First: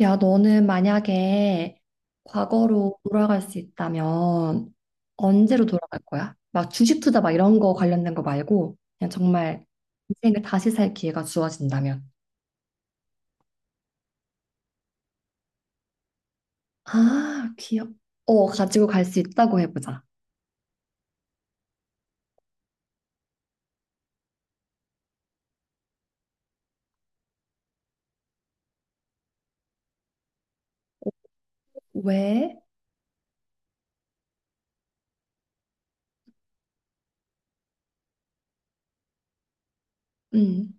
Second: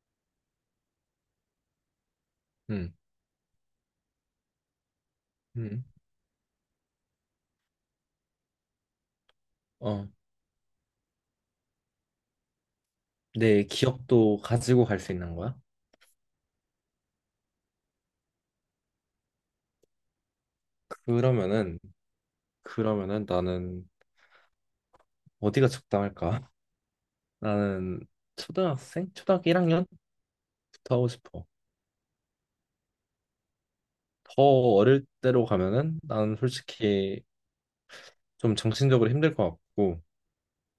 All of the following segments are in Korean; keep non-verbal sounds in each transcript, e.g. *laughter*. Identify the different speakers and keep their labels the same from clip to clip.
Speaker 1: 야, 너는 만약에
Speaker 2: 음,
Speaker 1: 과거로 돌아갈 수 있다면 언제로
Speaker 2: 음,
Speaker 1: 돌아갈 거야? 막 주식 투자 막 이런 거 관련된 거 말고 그냥 정말
Speaker 2: 어,
Speaker 1: 인생을 다시 살 기회가 주어진다면.
Speaker 2: 내 기억도 가지고 갈 수 있는 거야?
Speaker 1: 아, 기억. 어, 가지고 갈 수 있다고 해보자.
Speaker 2: 그러면은, 그러면은 나는 어디가 적당할까? *laughs* 나는 초등학생? 초등학교 1학년부터 하고 싶어.
Speaker 1: 왜?
Speaker 2: 더 어릴 때로 가면은 나는 솔직히 좀 정신적으로 힘들 것 같고,
Speaker 1: 음,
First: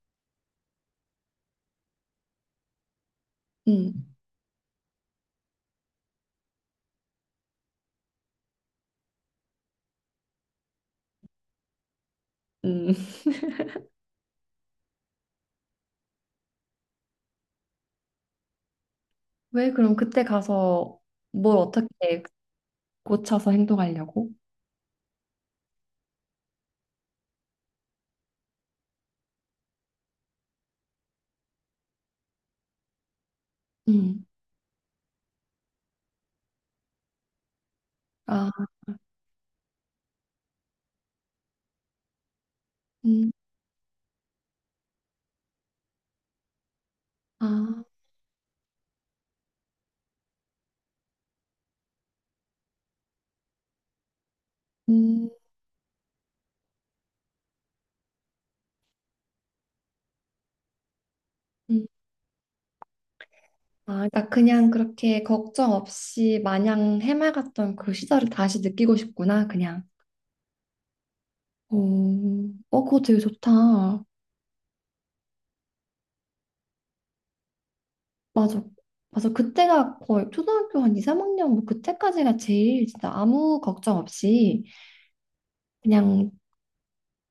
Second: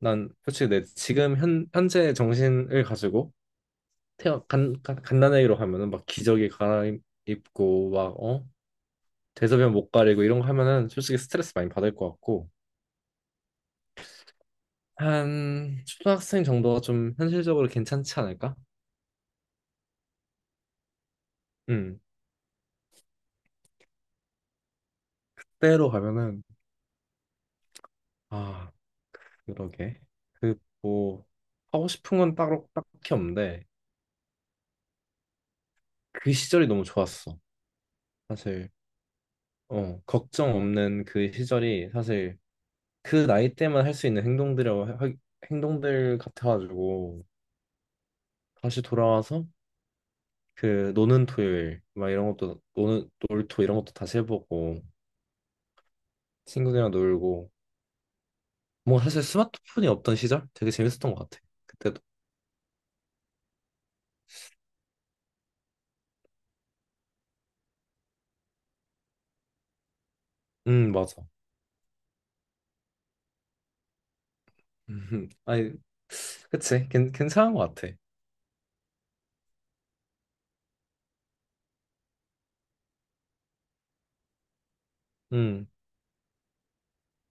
Speaker 2: 난 솔직히 내 지금 현재 정신을 가지고
Speaker 1: 음,
Speaker 2: 간단하게로 하면은 막 기저귀 갈아입고 막, 어? 대소변 못 가리고 이런 거 하면은 솔직히 스트레스 많이 받을 것 같고,
Speaker 1: 음. *laughs*
Speaker 2: 한 초등학생 정도가 좀 현실적으로 괜찮지 않을까?
Speaker 1: 왜 그럼 그때 가서 뭘
Speaker 2: 음,
Speaker 1: 어떻게 고쳐서 행동하려고?
Speaker 2: 때로 가면은 아 그러게 그 뭐 하고 싶은 건 따로 딱히 없는데
Speaker 1: 음,
Speaker 2: 그 시절이 너무 좋았어.
Speaker 1: 아,
Speaker 2: 사실 걱정 없는 그 시절이 사실 그
Speaker 1: 음,
Speaker 2: 나이 때만 할 수 있는 행동들 같아가지고
Speaker 1: 아,
Speaker 2: 다시 돌아와서 그 노는 토요일 막 이런 것도 노는 놀토 이런 것도 다시 해보고
Speaker 1: 음,
Speaker 2: 친구들이랑 놀고 뭐 사실 스마트폰이 없던 시절 되게 재밌었던 것 같아.
Speaker 1: 음.
Speaker 2: 그때도.
Speaker 1: 아, 그러니까 그냥 그렇게 걱정 없이 마냥 해맑았던 그 시절을 다시 느끼고 싶구나, 그냥.
Speaker 2: 맞아.
Speaker 1: 오, 어, 그거 되게 좋다.
Speaker 2: 아니, 그치. 괜찮은 것 같아.
Speaker 1: 맞아. 맞아. 그때가 거의 초등학교 한 2, 3학년, 뭐 그때까지가 제일 진짜 아무 걱정 없이
Speaker 2: 음,
Speaker 1: 그냥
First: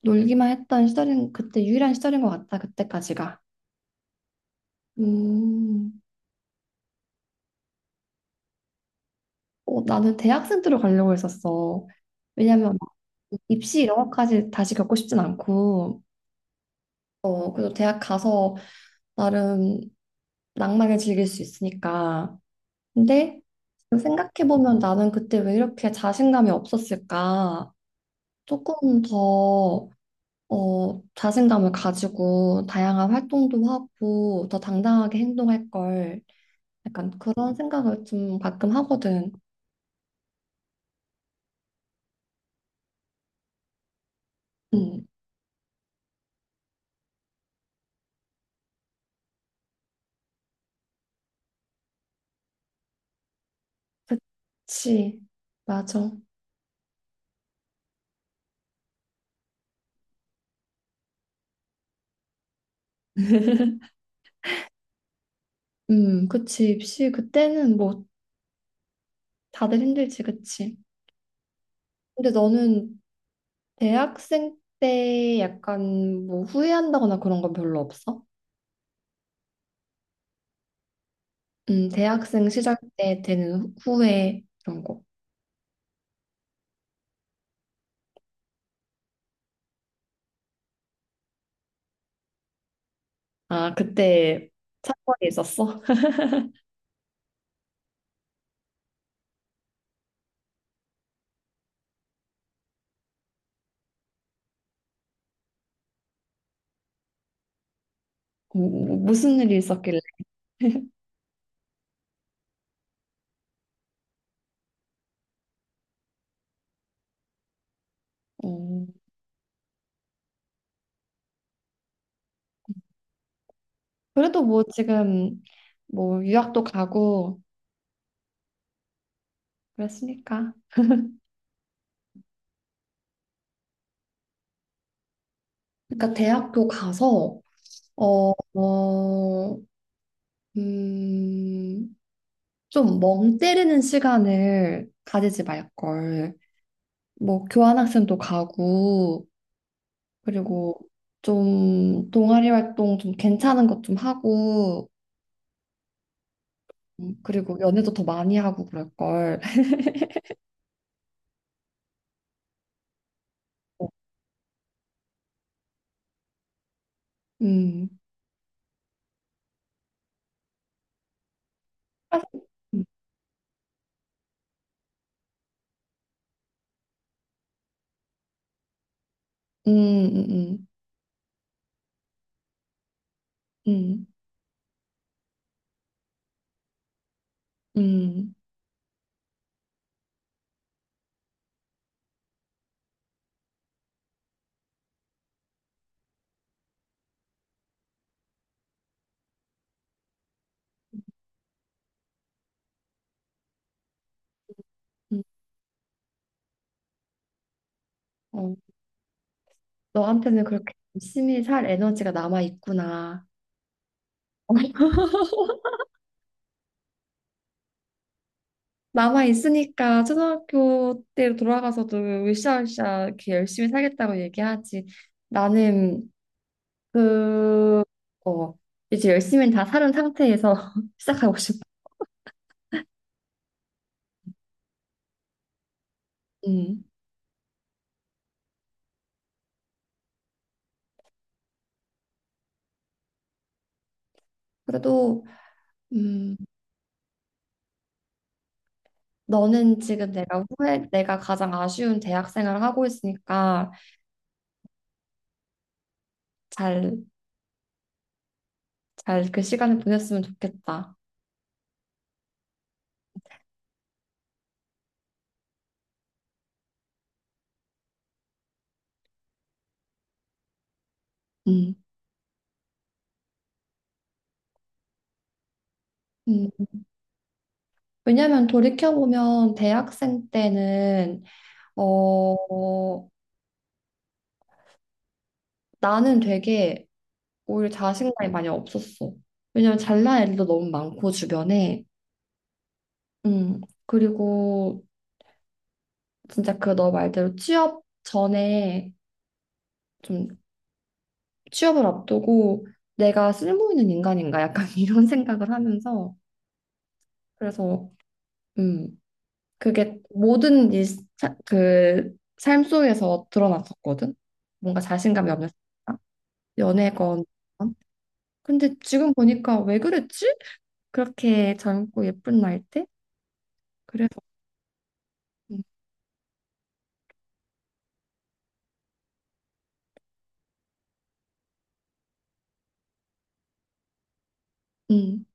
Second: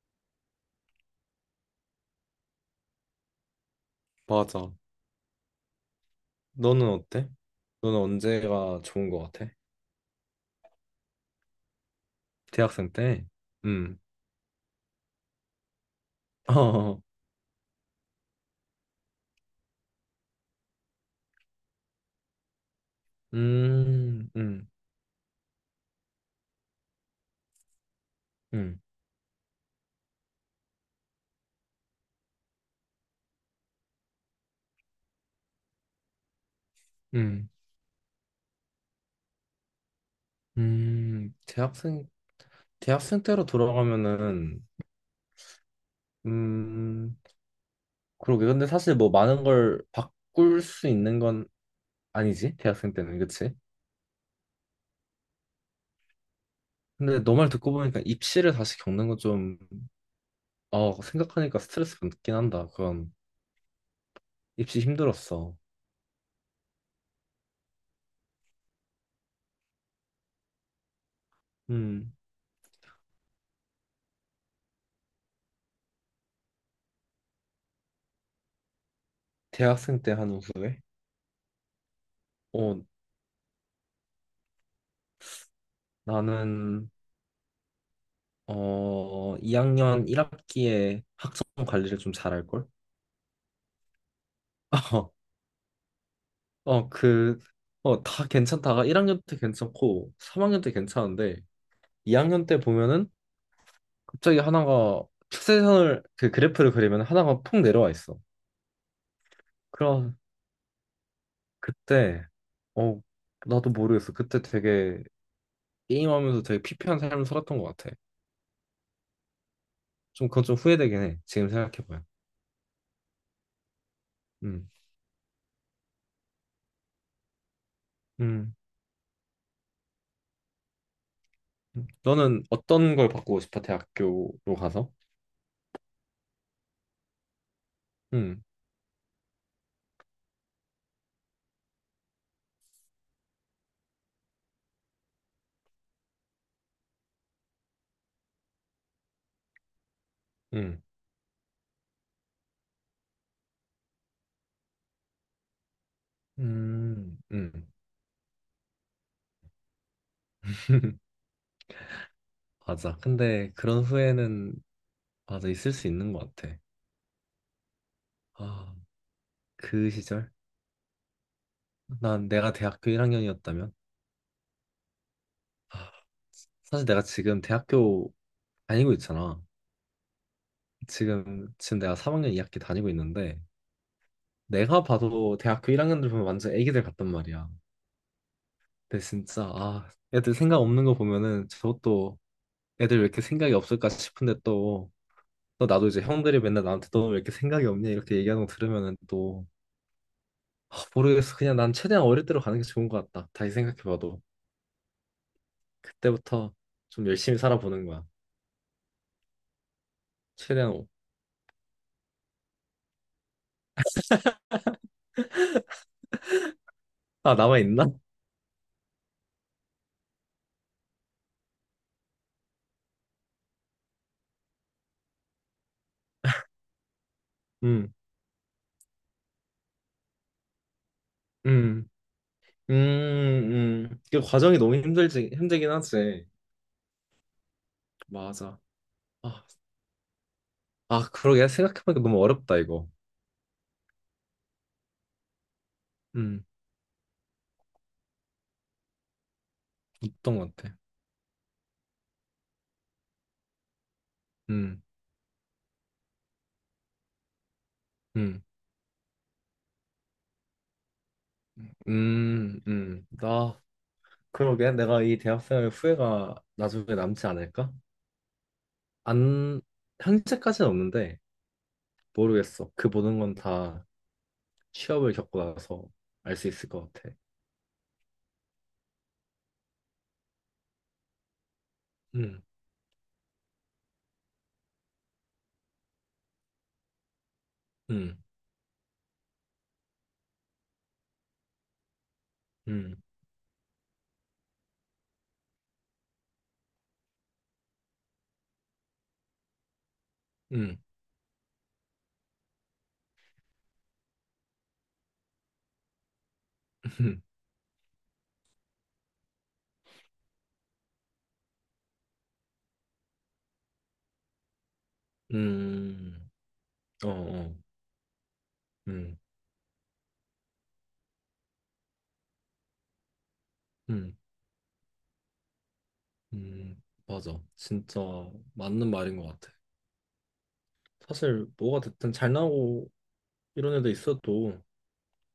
Speaker 1: 놀기만 했던 시절인, 그때 유일한 시절인 것 같다, 그때까지가.
Speaker 2: 맞아.
Speaker 1: 음,
Speaker 2: 너는 어때? 너는 언제가 좋은 것 같아?
Speaker 1: 어, 나는 대학생 들어가려고 했었어. 왜냐면 막
Speaker 2: 대학생 때?
Speaker 1: 입시 이런
Speaker 2: 음.
Speaker 1: 것까지 다시 겪고 싶진 않고,
Speaker 2: *laughs* 어,
Speaker 1: 어, 그래서 대학 가서 나름 낭만을 즐길 수 있으니까. 근데
Speaker 2: 음, 음,
Speaker 1: 생각해보면 나는 그때 왜 이렇게 자신감이 없었을까?
Speaker 2: 음,
Speaker 1: 조금 더 어, 자신감을 가지고 다양한 활동도 하고 더 당당하게 행동할 걸. 약간
Speaker 2: 음,
Speaker 1: 그런 생각을 좀 가끔 하거든.
Speaker 2: 음. 대학생, 대학생 때로 돌아가면은,
Speaker 1: 음,
Speaker 2: 음, 그러게. 근데 사실 뭐 많은 걸 바꿀 수 있는 건 아니지? 대학생 때는, 그치?
Speaker 1: 그치. 맞아.
Speaker 2: 근데 너 말 듣고 보니까 입시를 다시 겪는 건 좀, 생각하니까 스트레스 받긴 한다. 그건
Speaker 1: *laughs*
Speaker 2: 입시 힘들었어.
Speaker 1: 그치. 입시 그때는 뭐 다들 힘들지, 그치.
Speaker 2: 음,
Speaker 1: 근데 너는 대학생 때 약간 뭐 후회한다거나 그런 건 별로 없어?
Speaker 2: 대학생 때 한 후에?
Speaker 1: 대학생 시절
Speaker 2: 어,
Speaker 1: 때 되는 후회 그런 거.
Speaker 2: 나는, 2학년 1학기에 학점 관리를 좀 잘할걸?
Speaker 1: 아, 그때
Speaker 2: *laughs* 어,
Speaker 1: 사건이 있었어? *laughs*
Speaker 2: 어, 그, 다 괜찮다가 1학년 때 괜찮고 3학년 때 괜찮은데 2학년 때 보면은 갑자기 하나가 추세선을, 그 그래프를 그리면 하나가 폭 내려와 있어.
Speaker 1: 뭐, 뭐, 무슨 일이 있었길래?
Speaker 2: 그러,
Speaker 1: *laughs*
Speaker 2: 그때 어 나도 모르겠어. 그때 되게 게임하면서 되게 피폐한 삶을 살았던 것 같아.
Speaker 1: 음,
Speaker 2: 좀 그건 좀 후회되긴 해. 지금 생각해봐요.
Speaker 1: 그래도 뭐
Speaker 2: 음,
Speaker 1: 지금 뭐 유학도 가고
Speaker 2: 음.
Speaker 1: 그랬으니까.
Speaker 2: 음. 너는 어떤 걸 바꾸고 싶어? 대학교로 가서?
Speaker 1: 그러니까 대학교 가서 어,
Speaker 2: 음,
Speaker 1: 어, 음, 좀 멍 때리는 시간을 가지지 말걸. 뭐 교환학생도 가고 그리고
Speaker 2: 음,
Speaker 1: 좀 동아리 활동 좀 괜찮은 것 좀 하고,
Speaker 2: 음,
Speaker 1: 그리고
Speaker 2: 음.
Speaker 1: 연애도 더 많이 하고 그럴 걸. *laughs*
Speaker 2: *laughs* 맞아. 근데 그런 후회는 맞아 있을 수 있는 것 같아.
Speaker 1: 음.
Speaker 2: 아, 그 시절? 난 내가
Speaker 1: 음,
Speaker 2: 대학교 1학년이었다면? 아, 사실 내가 지금 대학교 다니고 있잖아.
Speaker 1: 음, 음,
Speaker 2: 지금 내가 3학년 2학기 다니고 있는데
Speaker 1: 음,
Speaker 2: 내가 봐도 대학교 1학년들 보면 완전 애기들 같단 말이야.
Speaker 1: 음.
Speaker 2: 근데 진짜 아 애들 생각 없는 거 보면은 저것도 애들 왜 이렇게 생각이 없을까 싶은데 또, 또 나도 이제 형들이 맨날 나한테 너 왜 이렇게 생각이 없냐 이렇게 얘기하는 거 들으면은 또 아, 모르겠어. 그냥 난 최대한 어릴 때로 가는 게 좋은 것 같다. 다시 생각해봐도
Speaker 1: 음.
Speaker 2: 그때부터 좀 열심히 살아보는 거야.
Speaker 1: 어, 너한테는
Speaker 2: 최대한
Speaker 1: 그렇게
Speaker 2: 오-
Speaker 1: 열심히 살 에너지가 남아 있구나. *laughs*
Speaker 2: 아 남아 있나?
Speaker 1: 남아 있으니까 초등학교 때로 돌아가서도 으쌰으쌰 이렇게 열심히 살겠다고 얘기하지. 나는 그,
Speaker 2: 음,
Speaker 1: 어, 이제 열심히 다 살은 상태에서 *laughs* 시작하고 싶어.
Speaker 2: 음, 음, 그 과정이 너무 힘들지 힘들긴 하지.
Speaker 1: 음.
Speaker 2: 맞아. 아, 아, 그러게 생각해보니까 너무 어렵다 이거.
Speaker 1: 그래도 음,
Speaker 2: 음,
Speaker 1: 너는 지금
Speaker 2: 어떤
Speaker 1: 내가
Speaker 2: 것 같아?
Speaker 1: 후회, 내가 가장 아쉬운 대학 생활을 하고 있으니까
Speaker 2: 음,
Speaker 1: 잘,
Speaker 2: 음,
Speaker 1: 잘 그 시간을 보냈으면 좋겠다.
Speaker 2: 나, 그러게. 내가 이 대학생활 후회가 나중에 남지 않을까? 안, 현재까지는 없는데,
Speaker 1: 음.
Speaker 2: 모르겠어. 그 모든 건 다 취업을 겪고 나서 알 수
Speaker 1: 음.
Speaker 2: 있을 것 같아.
Speaker 1: 왜냐면 돌이켜보면 대학생 때는
Speaker 2: 음,
Speaker 1: 어, 나는 되게 오히려
Speaker 2: 음,
Speaker 1: 자신감이 많이 없었어. 왜냐면 잘난 애들도 너무 많고 주변에.
Speaker 2: 음,
Speaker 1: 음. 그리고 진짜 그 너 말대로 취업 전에 좀
Speaker 2: 음,
Speaker 1: 취업을 앞두고 내가 쓸모 있는 인간인가 약간 *laughs* 이런 생각을 하면서
Speaker 2: *laughs*
Speaker 1: 그래서 음 그게 모든 일, 그, 삶 속에서 드러났었거든. 뭔가 자신감이 없는 사람,
Speaker 2: 음, 어,
Speaker 1: 연애건.
Speaker 2: 어,
Speaker 1: 근데 지금
Speaker 2: 음,
Speaker 1: 보니까 왜 그랬지? 그렇게 젊고 예쁜 나이 때? 그래서
Speaker 2: 음,
Speaker 1: 음,
Speaker 2: 맞아. 진짜 맞는 말인 것 같아. 사실 뭐가 됐든 잘 나오고 이런 애도 있어도
Speaker 1: 음,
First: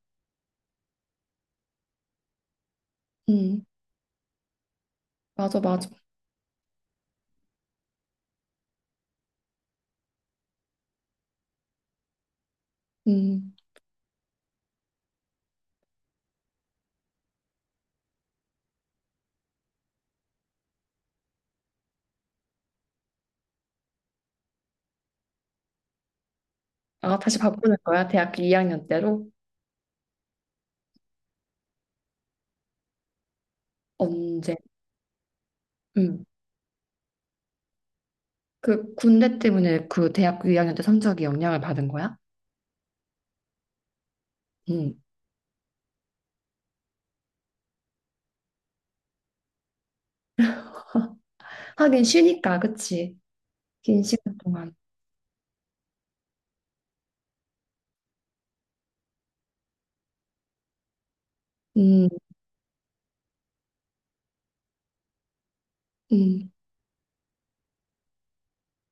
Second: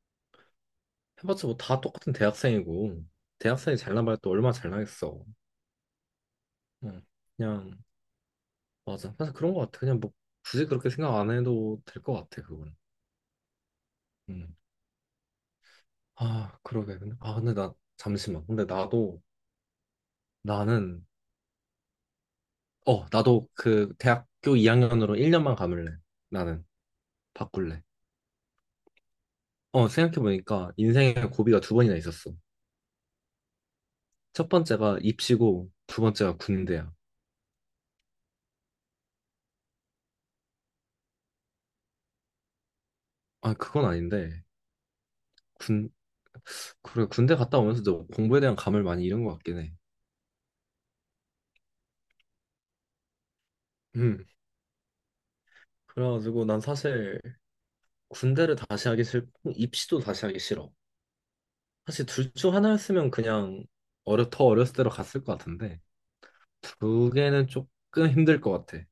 Speaker 2: 해봤자 뭐 다 똑같은 대학생이고
Speaker 1: 음,
Speaker 2: 대학생이 잘나봐야 또 얼마나 잘나겠어.
Speaker 1: 맞아, 맞아.
Speaker 2: 응. 그냥 맞아. 사실 그런 것 같아. 그냥 뭐 굳이 그렇게 생각 안 해도 될 것 같아 그건.
Speaker 1: 음.
Speaker 2: 음. 아 그러게. 근데 나 잠시만. 근데 나도 나는 나도 그 대학교 2학년으로 1년만 감을래. 나는
Speaker 1: 아, 다시 바꾸는
Speaker 2: 바꿀래.
Speaker 1: 거야? 대학교 2학년 때로?
Speaker 2: 생각해보니까 인생에 고비가 2번이나 있었어. 첫
Speaker 1: 언제?
Speaker 2: 번째가 입시고 두
Speaker 1: 음.
Speaker 2: 번째가 군대야.
Speaker 1: 그 군대 때문에 그 대학교 2학년 때 성적이 영향을 받은 거야?
Speaker 2: 아 그건 아닌데
Speaker 1: 응.
Speaker 2: 군 그래 군대 갔다 오면서 도 공부에 대한 감을 많이 잃은 것 같긴 해.
Speaker 1: *laughs* 하긴 쉬니까, 그치? 긴
Speaker 2: 음.
Speaker 1: 시간 동안.
Speaker 2: 그래가지고 난 사실 군대를 다시 하기 싫고 입시도 다시 하기 싫어. 사실
Speaker 1: 음,
Speaker 2: 둘 중 하나였으면 그냥 어려 더 어렸을 때로 갔을 것 같은데
Speaker 1: 음.
Speaker 2: 2개는 조금 힘들 것 같아.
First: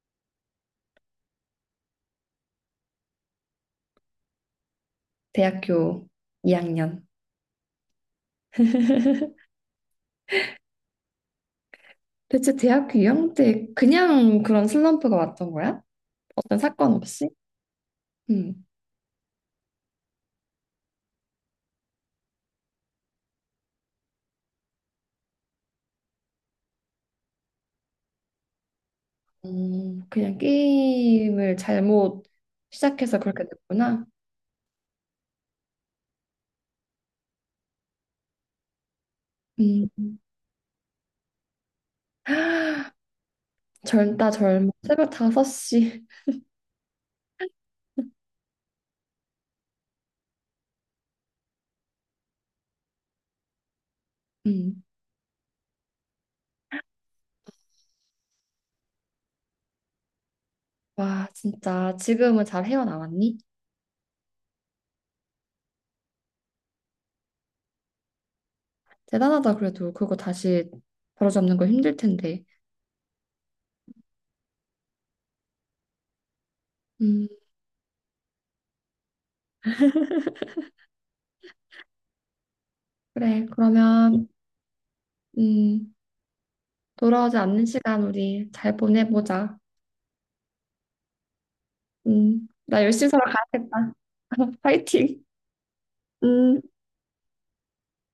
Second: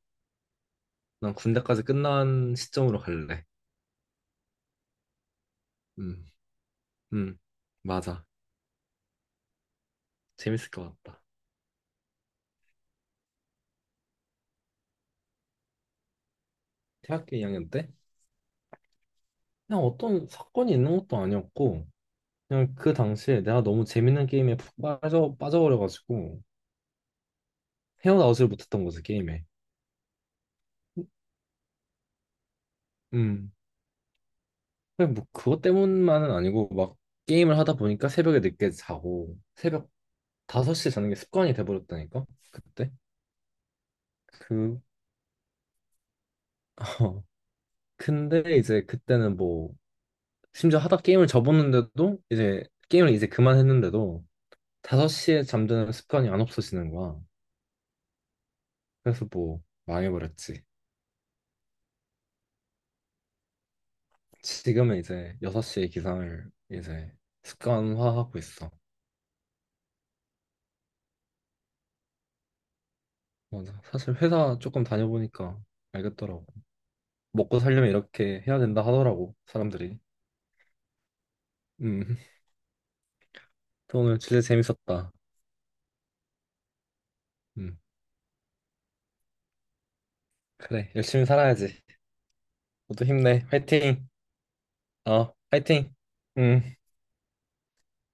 Speaker 2: 난 군대까지 끝난 시점으로 갈래.
Speaker 1: 대학교
Speaker 2: 음,
Speaker 1: 2학년.
Speaker 2: 음, 맞아. 재밌을 것 같다.
Speaker 1: 대체 대학교 2학년 때 그냥 그런 슬럼프가 왔던 거야? 어떤 사건 없이?
Speaker 2: 대학교 2학년 때
Speaker 1: 음.
Speaker 2: 그냥 어떤 사건이 있는 것도 아니었고 그냥 그 당시에 내가 너무 재밌는 게임에 푹 빠져버려가지고 헤어나오질 못했던 거지 게임에.
Speaker 1: 그냥 게임을 잘못 시작해서 그렇게
Speaker 2: 음.
Speaker 1: 됐구나.
Speaker 2: 그냥 뭐 그것 때문만은 아니고 막 게임을 하다 보니까 새벽에 늦게 자고
Speaker 1: 음.
Speaker 2: 새벽 5시에 자는 게 습관이 돼버렸다니까 그때
Speaker 1: *gasps* 젊다 젊어.
Speaker 2: 그
Speaker 1: 새벽 5시.
Speaker 2: *laughs* 근데 이제 그때는 뭐 심지어 하다 게임을 접었는데도 이제 게임을 이제 그만했는데도
Speaker 1: 음.
Speaker 2: 5시에 잠드는 습관이 안 없어지는 거야. 그래서 뭐 망해버렸지.
Speaker 1: 와, 진짜 지금은 잘 헤어나왔니?
Speaker 2: 지금은 이제 6시에 기상을 이제 습관화하고 있어.
Speaker 1: 대단하다 그래도 그거 다시 바로잡는 거 힘들 텐데.
Speaker 2: 맞아 사실 회사 조금 다녀보니까 알겠더라고.
Speaker 1: 음,
Speaker 2: 먹고 살려면 이렇게 해야 된다 하더라고, 사람들이. 음, *laughs*
Speaker 1: 그래.
Speaker 2: 또 오늘
Speaker 1: 그러면
Speaker 2: 진짜 재밌었다.
Speaker 1: 음, 돌아오지 않는
Speaker 2: 음,
Speaker 1: 시간 우리 잘 보내보자.
Speaker 2: 그래, 열심히 살아야지.
Speaker 1: 나
Speaker 2: 모두
Speaker 1: 열심히
Speaker 2: 힘내.
Speaker 1: 살아가야겠다.
Speaker 2: 화이팅!
Speaker 1: *laughs* 파이팅.
Speaker 2: 화이팅!
Speaker 1: 음.
Speaker 2: 음.